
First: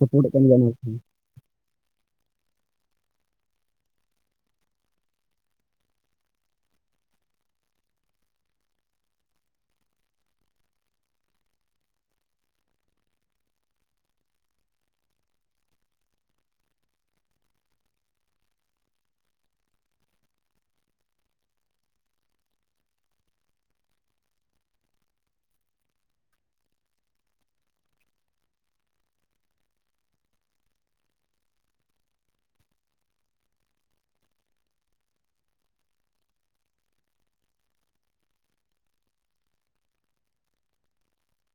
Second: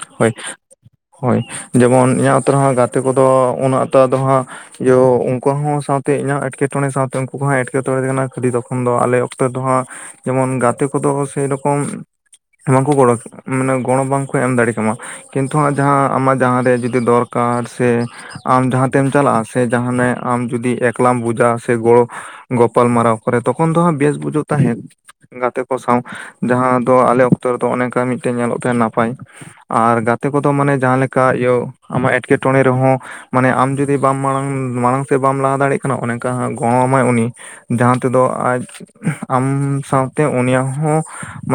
ᱥᱟᱯᱚᱴᱮᱜ ᱦᱳᱭ ᱠᱟᱱ ᱜᱮᱭᱟ ᱱᱚᱣᱟ ᱠᱚ᱾ ᱦᱳᱭ ᱡᱮᱢᱚᱱ ᱤᱧᱟᱹᱜ ᱟᱸᱛᱩ ᱨᱮᱦ ᱜᱟᱛᱮ ᱠᱚᱫᱚ ᱩᱱᱟᱹᱜ ᱩᱛᱟᱹᱨ ᱫᱚ ᱦᱟᱸᱜ, ᱤᱭᱚ ᱩᱱᱠᱩ ᱦᱚᱸ ᱥᱟᱶᱛᱮ ᱤᱧᱟᱹᱜ ᱮᱴᱠᱮᱴᱚᱬᱮ ᱥᱟᱶᱛᱮ ᱩᱱᱠᱩ ᱠᱚᱦᱚᱸ ᱮᱴᱠᱮᱴᱚᱬᱮ ᱠᱟᱱᱟ ᱠᱷᱟᱹᱞᱤ ᱛᱚᱠᱷᱚᱱ ᱫᱚ ᱟᱞᱮ ᱚᱠᱛᱚ ᱫᱚ ᱦᱟᱸᱜ, ᱡᱮᱢᱚᱱ ᱜᱟᱛᱮ ᱠᱚᱫᱚ ᱥᱮᱨᱚᱠᱚᱢ ᱵᱟᱝᱠᱚ ᱜᱚᱲᱚ ᱢᱟᱱᱮ ᱜᱚᱲᱚ ᱵᱟᱝᱠᱚ ᱮᱢ ᱫᱟᱲᱮᱜ, ᱢᱟ ᱠᱤᱱᱛᱩ ᱦᱟᱸᱜ ᱡᱟᱦᱟᱸ ᱟᱢᱟᱜ ᱡᱟᱦᱟᱸᱨᱮ ᱡᱩᱫᱤ ᱫᱚᱨᱠᱟᱨ ᱥᱮ, ᱟᱢ ᱡᱟᱦᱟᱸᱛᱮᱢ ᱪᱟᱞᱟᱜᱼᱟ ᱥᱮ ᱡᱟᱦᱟᱸᱱᱟᱜ ᱟᱢ ᱡᱩᱫᱤ ᱮᱠᱞᱟᱢ ᱵᱩᱡᱟ ᱥᱮ ᱜᱚᱲᱚ, ᱜᱚᱯᱟᱞ ᱢᱟᱨᱟᱣ ᱠᱚᱨᱮ ᱛᱚᱠᱷᱚᱱ ᱫᱚᱦᱟᱸᱜ ᱵᱮᱥ ᱵᱩᱡᱟᱹᱜ ᱛᱟᱦᱮᱸᱫ᱾ ᱜᱟᱛᱮ ᱠᱚ ᱥᱟᱶ ᱡᱟᱦᱟᱸ ᱫᱚ ᱟᱞᱮ ᱚᱠᱛᱚ ᱨᱮᱫᱚ ᱚᱱᱮᱠᱟ ᱢᱤᱫᱴᱮᱱ ᱧᱮᱞᱚᱜ ᱛᱟᱦᱮᱸ ᱱᱟᱯᱟᱭ, ᱟᱨ ᱜᱟᱛᱮ ᱠᱚᱫᱚ ᱢᱟᱱᱮ ᱡᱟᱦᱟᱸ ᱞᱮᱠᱟ ᱤᱭᱟᱹ ᱟᱢᱟᱜ ᱮᱴᱠᱮᱴᱚᱬᱮ ᱨᱮᱦᱚᱸ, ᱢᱟᱱᱮ ᱟᱢ ᱡᱩᱫᱤ ᱵᱟᱢ ᱢᱟᱲᱟᱝ ᱢᱟᱲᱟᱝ ᱥᱮᱫ ᱵᱟᱢ ᱞᱟᱦᱟ ᱫᱟᱲᱮᱭᱟᱜ ᱠᱟᱱᱟ ᱚᱱᱮ ᱚᱱᱠᱟ ᱜᱚᱲᱚ ᱟᱢᱟᱭ ᱩᱱᱤ ᱡᱟᱦᱟᱸ ᱛᱮᱫᱚ ᱟᱡ ᱟᱢ ᱥᱟᱶᱛᱮ ᱩᱱᱤᱭᱟᱜ ᱦᱚᱸ